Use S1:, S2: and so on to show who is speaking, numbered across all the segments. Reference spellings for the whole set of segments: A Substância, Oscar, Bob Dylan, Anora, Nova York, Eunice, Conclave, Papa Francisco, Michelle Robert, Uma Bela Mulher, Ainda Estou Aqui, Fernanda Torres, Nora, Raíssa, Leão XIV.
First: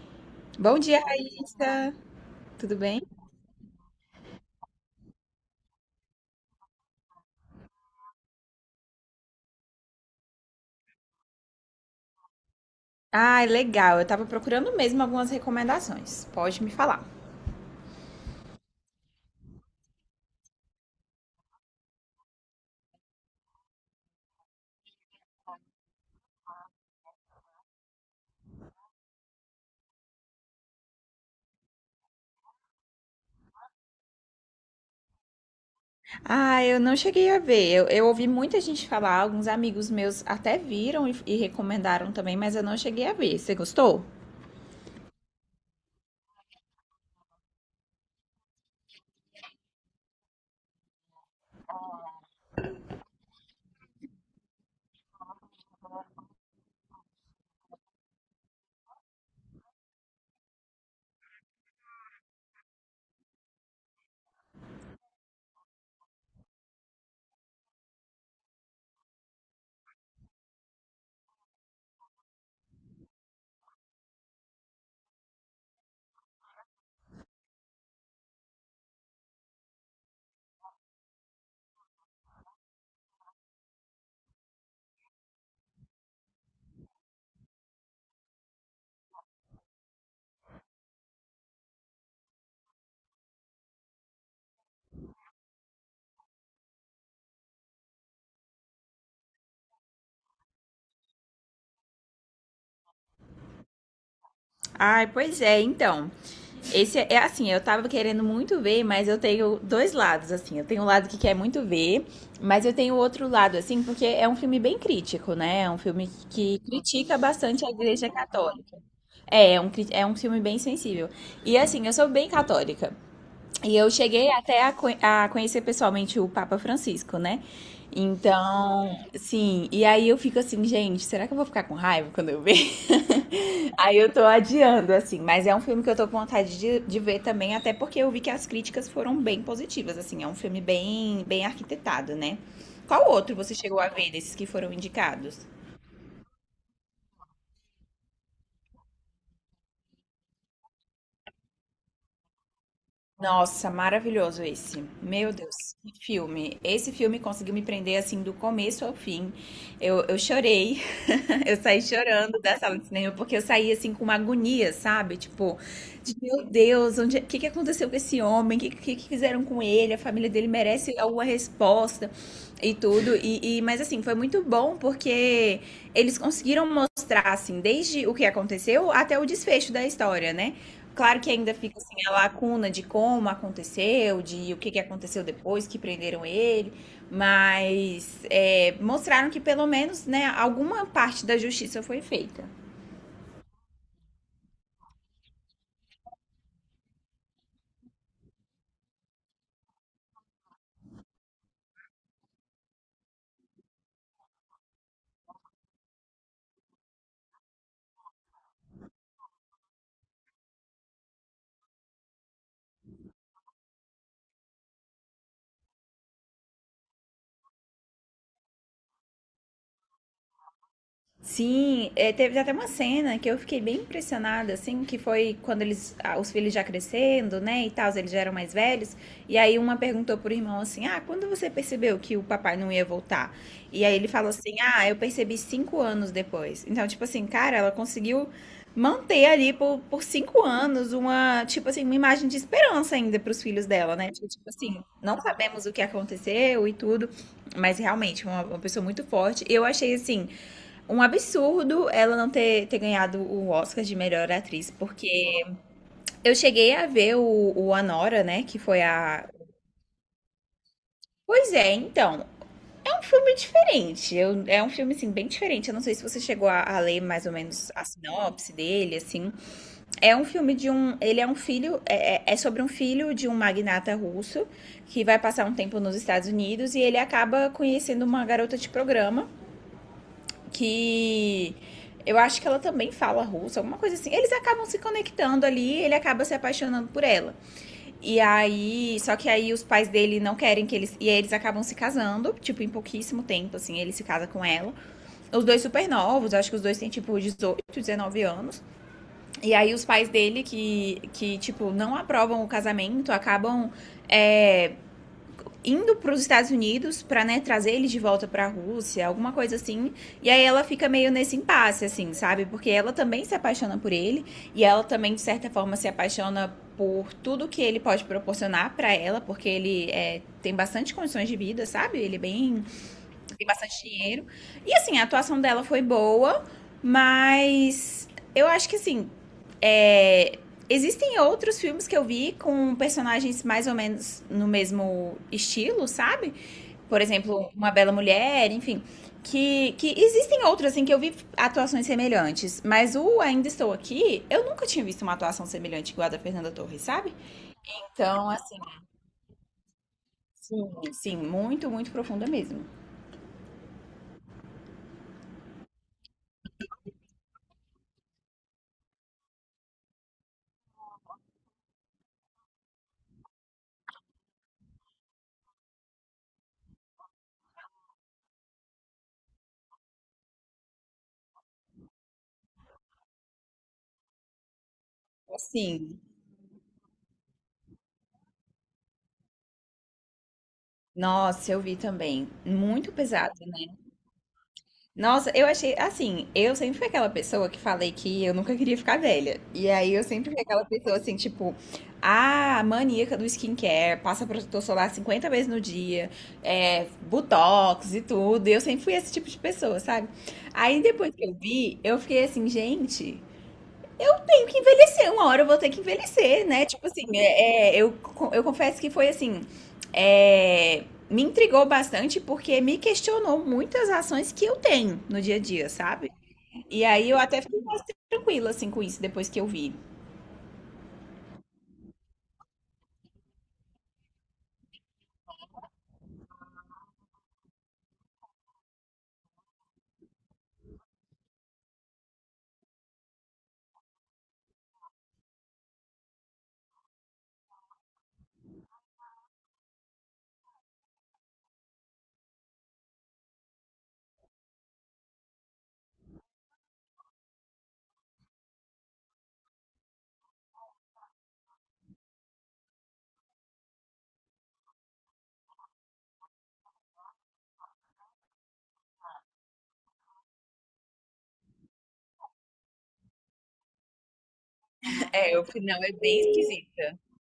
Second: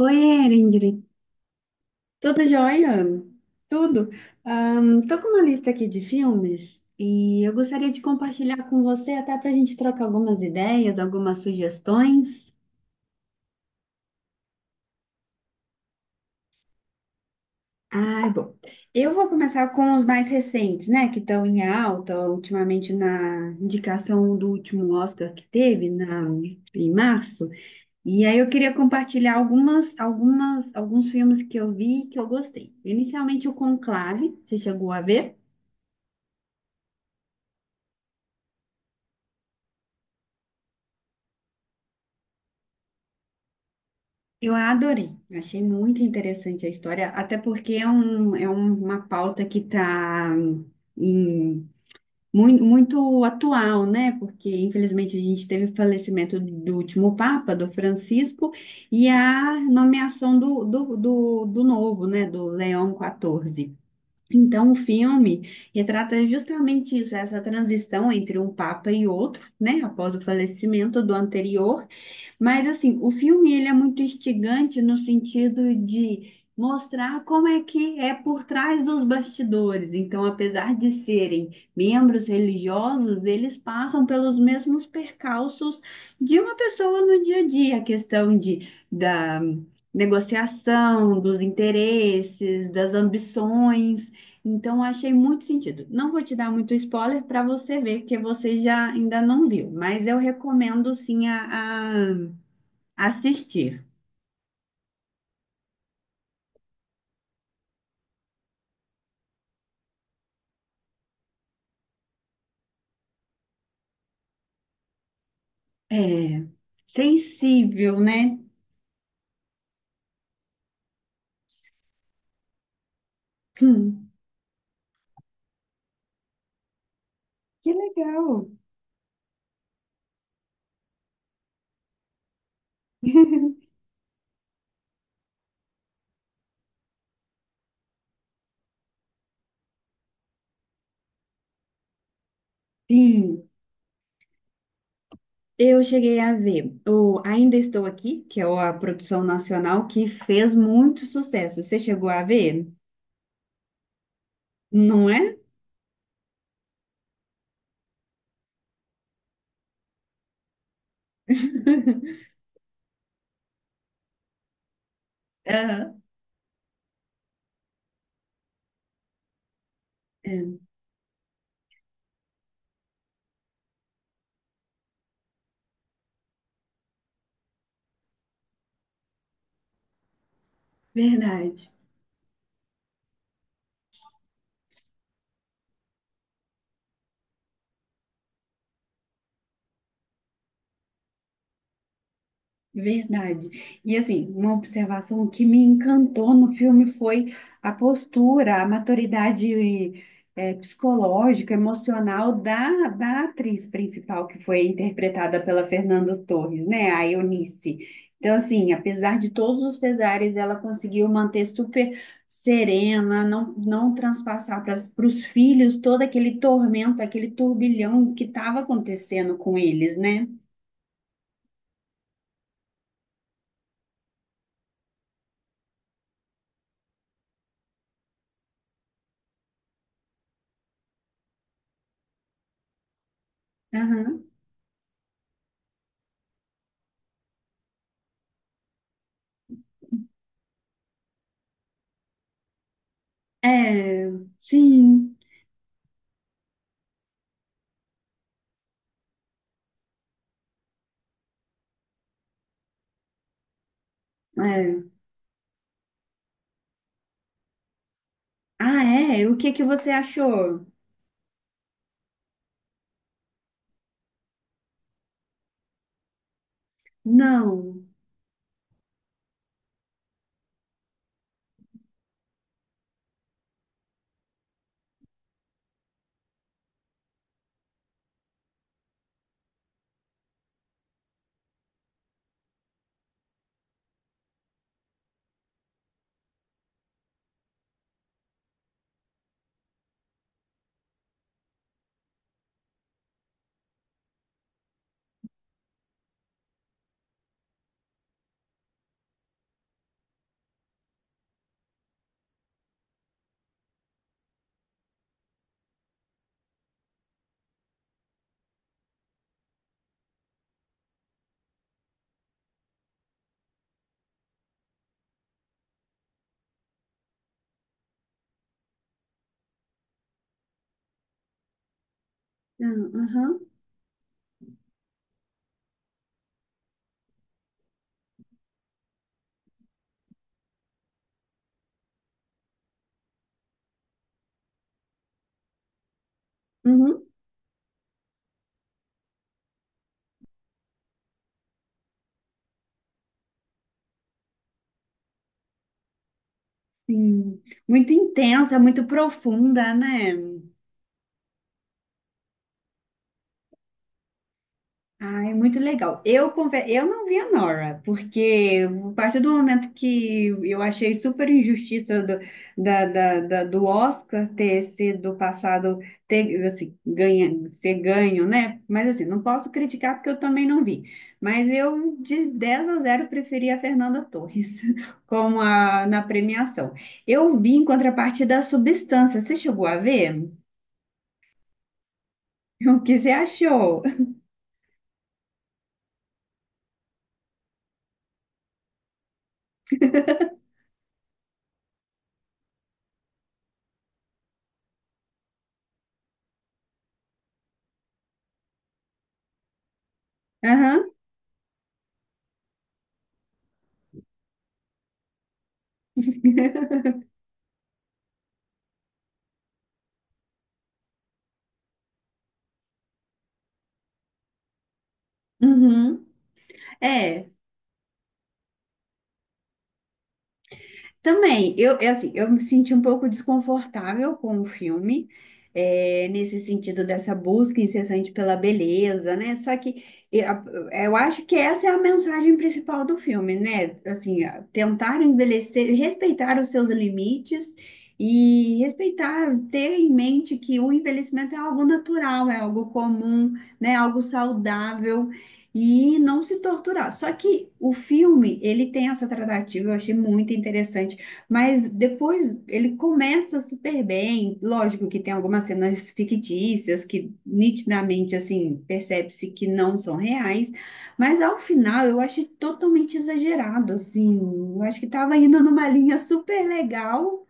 S1: Oi,
S2: Bom dia,
S1: Ingrid.
S2: Raíssa.
S1: Tudo
S2: Tudo
S1: jóia?
S2: bem?
S1: Tudo. Estou tô com uma lista aqui de filmes e eu gostaria de compartilhar com você até para a gente trocar algumas ideias, algumas sugestões.
S2: Ah, legal. Eu tava procurando mesmo algumas recomendações. Pode me falar.
S1: Ah, bom. Eu vou começar com os mais recentes, né, que estão em alta ultimamente na indicação do último Oscar que teve na, em março. E aí eu queria compartilhar alguns filmes que eu vi e que eu gostei. Inicialmente o Conclave, você chegou a ver?
S2: Ah, eu não cheguei a ver. Eu ouvi muita gente falar, alguns amigos meus até viram e recomendaram também, mas eu não cheguei a ver. Você gostou?
S1: Eu a adorei, achei muito interessante a história, até porque uma pauta que está muito atual, né? Porque infelizmente a gente teve o falecimento do último Papa, do Francisco, e a nomeação do novo, né? Do Leão XIV. Então, o filme retrata justamente isso, essa transição entre um Papa e outro, né? Após o falecimento do anterior. Mas assim, o filme ele é muito instigante no sentido de mostrar como é que é por trás dos bastidores. Então, apesar de serem membros religiosos, eles passam pelos mesmos percalços de uma pessoa no dia a dia, a questão de da negociação, dos interesses, das ambições. Então, achei muito sentido. Não vou te dar muito spoiler para você ver, porque você já ainda não viu, mas eu recomendo sim assistir.
S2: Ai, pois é, então. Esse é assim, eu tava querendo muito ver, mas eu tenho dois lados, assim. Eu tenho um lado que quer muito ver, mas eu tenho outro lado, assim, porque é um filme bem crítico, né? É um filme
S1: É,
S2: que critica bastante a
S1: sensível,
S2: Igreja
S1: né?
S2: Católica. É um filme bem sensível. E assim, eu sou bem católica. E eu
S1: Hum,
S2: cheguei até a conhecer pessoalmente o Papa Francisco, né?
S1: que legal.
S2: Então, sim. E aí eu fico assim, gente, será que eu vou ficar com raiva quando eu ver? Aí eu tô adiando, assim. Mas é um filme que eu tô com vontade de ver também, até porque eu vi que as críticas foram bem positivas, assim. É um filme bem, bem arquitetado, né? Qual outro
S1: Sim,
S2: você chegou a ver desses que foram indicados?
S1: eu cheguei a ver o Ainda Estou Aqui, que é a produção nacional que fez muito sucesso. Você chegou a ver?
S2: Nossa, maravilhoso esse.
S1: Não
S2: Meu
S1: é?
S2: Deus, que filme. Esse filme conseguiu me prender assim do começo ao fim. Eu chorei. Eu saí chorando da sala de cinema, porque eu saí assim com uma agonia, sabe? Tipo,
S1: Aham.
S2: de, meu Deus, onde, o que aconteceu com esse homem? O que fizeram com ele? A família dele
S1: É,
S2: merece alguma resposta e tudo. Mas assim, foi muito bom porque eles conseguiram mostrar, assim, desde o que aconteceu até o desfecho da história, né? Claro que ainda
S1: verdade.
S2: fica assim a lacuna de como aconteceu, de o que aconteceu depois que prenderam ele, mas é, mostraram que pelo menos, né, alguma parte da justiça foi feita.
S1: Verdade. E assim, uma observação que me encantou no filme foi a postura, a maturidade psicológica, emocional da atriz principal que foi interpretada pela Fernanda Torres, né? A Eunice. Então, assim, apesar de todos os pesares, ela conseguiu manter super serena, não transpassar para os filhos todo aquele tormento, aquele turbilhão que estava acontecendo com eles, né?
S2: Sim, é, teve até uma cena que eu fiquei bem impressionada, assim, que foi quando eles, ah, os filhos já crescendo, né, e tal, eles já eram mais velhos, e aí uma perguntou pro irmão assim, ah, quando você percebeu que o papai não ia voltar? E aí ele falou assim, ah, eu percebi 5 anos depois. Então, tipo assim, cara, ela conseguiu manter ali por 5 anos uma, tipo assim, uma imagem de esperança ainda pros filhos dela,
S1: É,
S2: né? Tipo assim,
S1: sim.
S2: não sabemos o que aconteceu e tudo, mas realmente, uma pessoa muito forte. Eu achei, assim, um absurdo ela não ter ganhado o Oscar de melhor atriz,
S1: É.
S2: porque eu cheguei a ver o Anora, né? Que foi
S1: Ah, é?
S2: a.
S1: O que que você achou?
S2: Pois é, então. É um filme diferente. Eu, é um filme, assim, bem diferente. Eu não sei se você chegou a ler mais ou menos a
S1: Não.
S2: sinopse dele, assim. É um filme de um. Ele é um filho. É sobre um filho de um magnata russo que vai passar um tempo nos Estados Unidos e ele acaba conhecendo uma garota de programa que eu acho que ela também fala russo, alguma coisa assim. Eles acabam se conectando ali, ele acaba se apaixonando por ela. E aí, só que aí os pais dele não querem que eles, e aí eles acabam se casando, tipo em pouquíssimo tempo assim, ele se casa com ela. Os dois super novos, acho que os dois têm tipo 18 19 anos. E aí os pais dele que tipo não aprovam o casamento, acabam é, indo para os Estados Unidos para, né, trazer ele de volta para a Rússia, alguma coisa assim. E aí ela fica meio nesse impasse, assim, sabe? Porque ela também se apaixona por ele e ela também de certa forma se apaixona por tudo que ele pode proporcionar para ela, porque ele é, tem bastante condições de vida, sabe? Ele é bem,
S1: Não, aham.
S2: tem bastante dinheiro. E assim, a atuação dela foi boa, mas eu acho que assim. É. Existem outros filmes que eu vi com personagens mais ou menos no mesmo estilo, sabe? Por
S1: Uhum.
S2: exemplo, Uma Bela Mulher, enfim. Que existem outros, assim, que eu vi atuações semelhantes. Mas o Ainda Estou Aqui, eu nunca tinha visto uma atuação semelhante igual a da Fernanda Torres, sabe?
S1: Sim. Muito
S2: Então, assim,
S1: intensa, muito profunda, né?
S2: sim, sim muito, muito profunda mesmo.
S1: Ai, muito legal. Eu não vi a Nora, porque a partir do momento que eu achei super injustiça do, da, da, da- do Oscar ter sido passado, ter, assim, ganha, ser ganho, né? Mas assim, não posso criticar porque eu também não vi. Mas eu, de 10 a zero preferi a Fernanda Torres como a, na
S2: Assim,
S1: premiação. Eu vi em contrapartida a Substância. Você chegou a ver?
S2: nossa, eu vi também.
S1: O
S2: Muito
S1: que você
S2: pesado, né?
S1: achou?
S2: Nossa, eu achei assim, eu sempre fui aquela pessoa que falei que eu nunca queria ficar velha. E aí eu sempre fui aquela pessoa assim, tipo, ah, maníaca do skincare, passa protetor solar 50 vezes no dia, é, botox e tudo. E eu sempre fui esse tipo de pessoa, sabe? Aí
S1: Aham.
S2: depois que eu vi, eu fiquei assim, gente, eu tenho que envelhecer, uma hora eu vou ter que envelhecer, né? Tipo assim, eu confesso que foi assim. É, me intrigou bastante porque me questionou muitas ações que eu tenho no dia a dia,
S1: Uhum.
S2: sabe? E aí eu
S1: É.
S2: até fiquei mais tranquila assim com isso depois que eu vi.
S1: Também, eu, é assim, eu me senti um pouco desconfortável com o filme, é, nesse sentido dessa busca incessante pela beleza, né? Só que eu, eu acho que essa é a mensagem principal do filme, né? Assim, a- tentar envelhecer, respeitar os seus limites e respeitar, ter em mente que o envelhecimento é algo natural, é algo comum, né? Algo saudável. E não se torturar. Só que o filme, ele tem essa tratativa, eu achei muito interessante, mas depois ele começa super bem. Lógico que tem algumas cenas fictícias que nitidamente assim percebe-se que não são reais, mas ao final eu achei totalmente exagerado assim. Eu acho que estava
S2: É,
S1: indo
S2: eu fui,
S1: numa
S2: não, é
S1: linha
S2: bem
S1: super
S2: esquisita.
S1: legal,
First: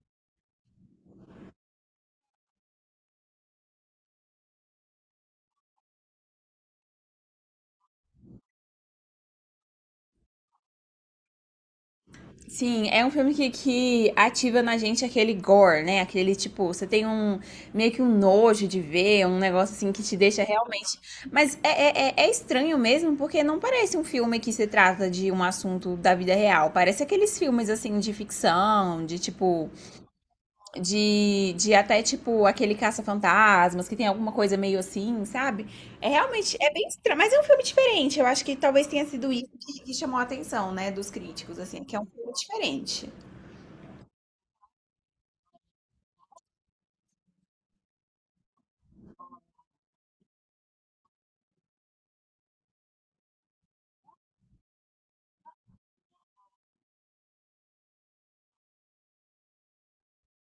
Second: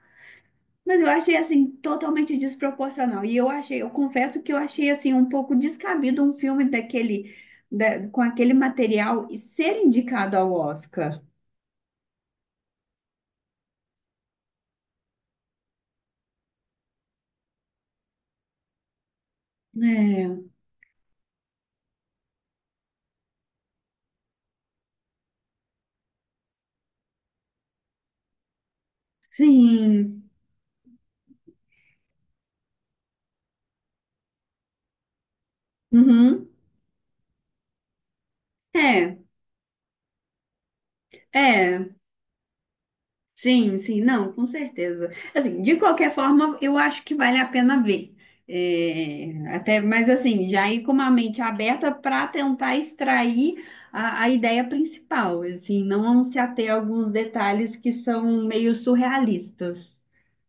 S1: mas eu achei assim totalmente desproporcional. E eu achei, eu confesso que eu achei assim um pouco descabido um filme daquele com aquele material e ser indicado ao Oscar.
S2: Sim, é um filme que ativa na gente aquele gore, né? Aquele tipo, você tem um meio que um nojo de ver, um negócio assim que te
S1: É,
S2: deixa realmente. Mas é estranho mesmo, porque não parece um filme que se trata de um assunto da vida real. Parece aqueles filmes assim de ficção, de tipo.
S1: sim.
S2: De até tipo aquele caça-fantasmas, que tem alguma coisa meio assim, sabe? É
S1: Uhum.
S2: realmente, é bem estranho, mas é um filme diferente. Eu acho que talvez tenha
S1: É.
S2: sido isso que chamou a atenção, né, dos críticos, assim, é
S1: É,
S2: que é um filme diferente.
S1: sim, sim, não, com certeza. Assim, de qualquer forma, eu acho que vale a pena ver. É, até, mas assim, já ir com uma mente aberta para tentar extrair a ideia principal, assim, não se ater a alguns detalhes que são meio surrealistas.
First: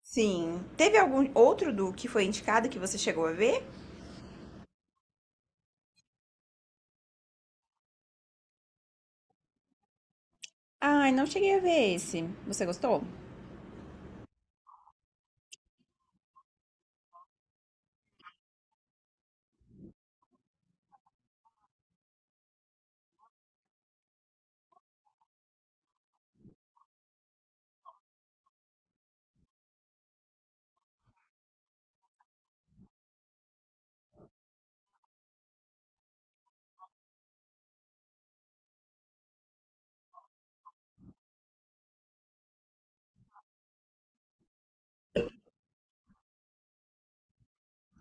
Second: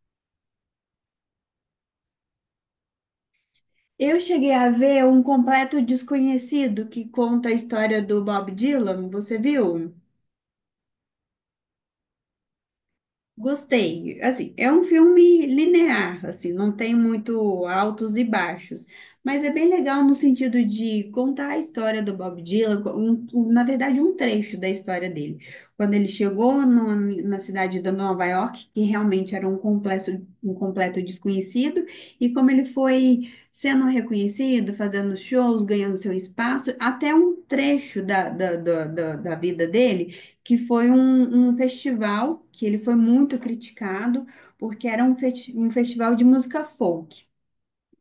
S2: Sim. Teve algum outro do que foi indicado que você chegou a ver?
S1: Eu cheguei a ver um completo desconhecido que conta a história do Bob Dylan, você viu?
S2: Ai, não cheguei a ver esse. Você gostou?
S1: Gostei. Assim, é um filme linear, assim, não tem muito altos e baixos, mas é bem legal no sentido de contar a história do Bob Dylan, na verdade, um trecho da história dele. Quando ele chegou na cidade de Nova York, que realmente era um completo desconhecido, e como ele foi sendo reconhecido, fazendo shows, ganhando seu espaço, até um trecho da vida dele que foi um, um festival que ele foi muito criticado, porque era um, um festival de música folk,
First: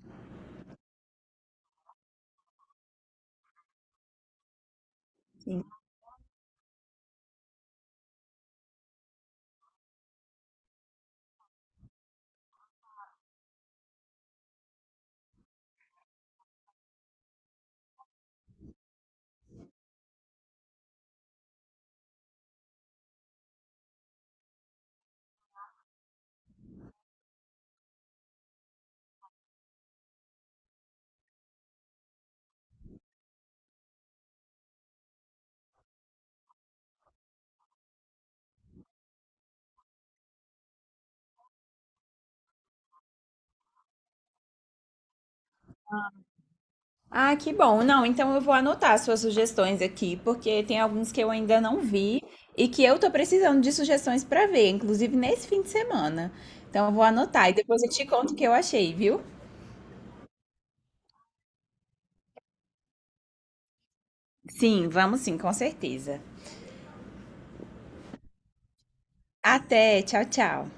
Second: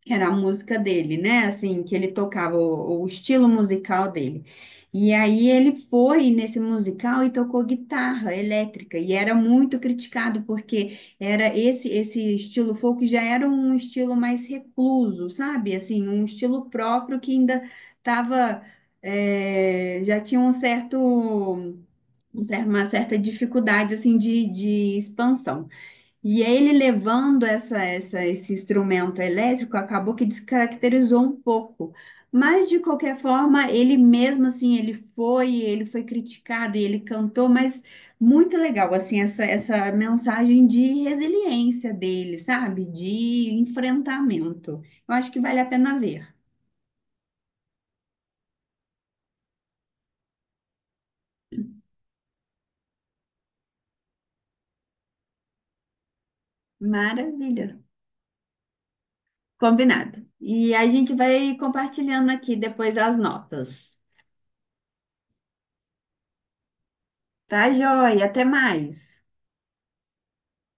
S1: que era a música dele, né? Assim, que ele tocava o estilo musical dele. E aí
S2: Sim.
S1: ele foi nesse musical e tocou guitarra elétrica, e era muito criticado, porque era esse estilo folk já era um estilo mais recluso, sabe? Assim, um estilo próprio que ainda estava já tinha uma certa dificuldade assim de expansão. E ele levando esse instrumento elétrico acabou que descaracterizou um pouco. Mas de qualquer forma, ele mesmo assim, ele foi criticado e ele cantou, mas muito legal assim essa mensagem de resiliência dele, sabe? De enfrentamento. Eu acho que vale a pena ver.
S2: Ah, que bom. Não, então eu vou anotar suas sugestões aqui, porque tem alguns que eu ainda não vi e que eu tô precisando de sugestões para ver, inclusive nesse fim de semana. Então eu vou anotar e
S1: Maravilha.
S2: depois eu te conto o que eu achei, viu?
S1: Combinado. E a gente vai compartilhando aqui depois as notas.
S2: Sim, vamos sim, com certeza.
S1: Tá, joia. Até mais.
S2: Até, tchau, tchau.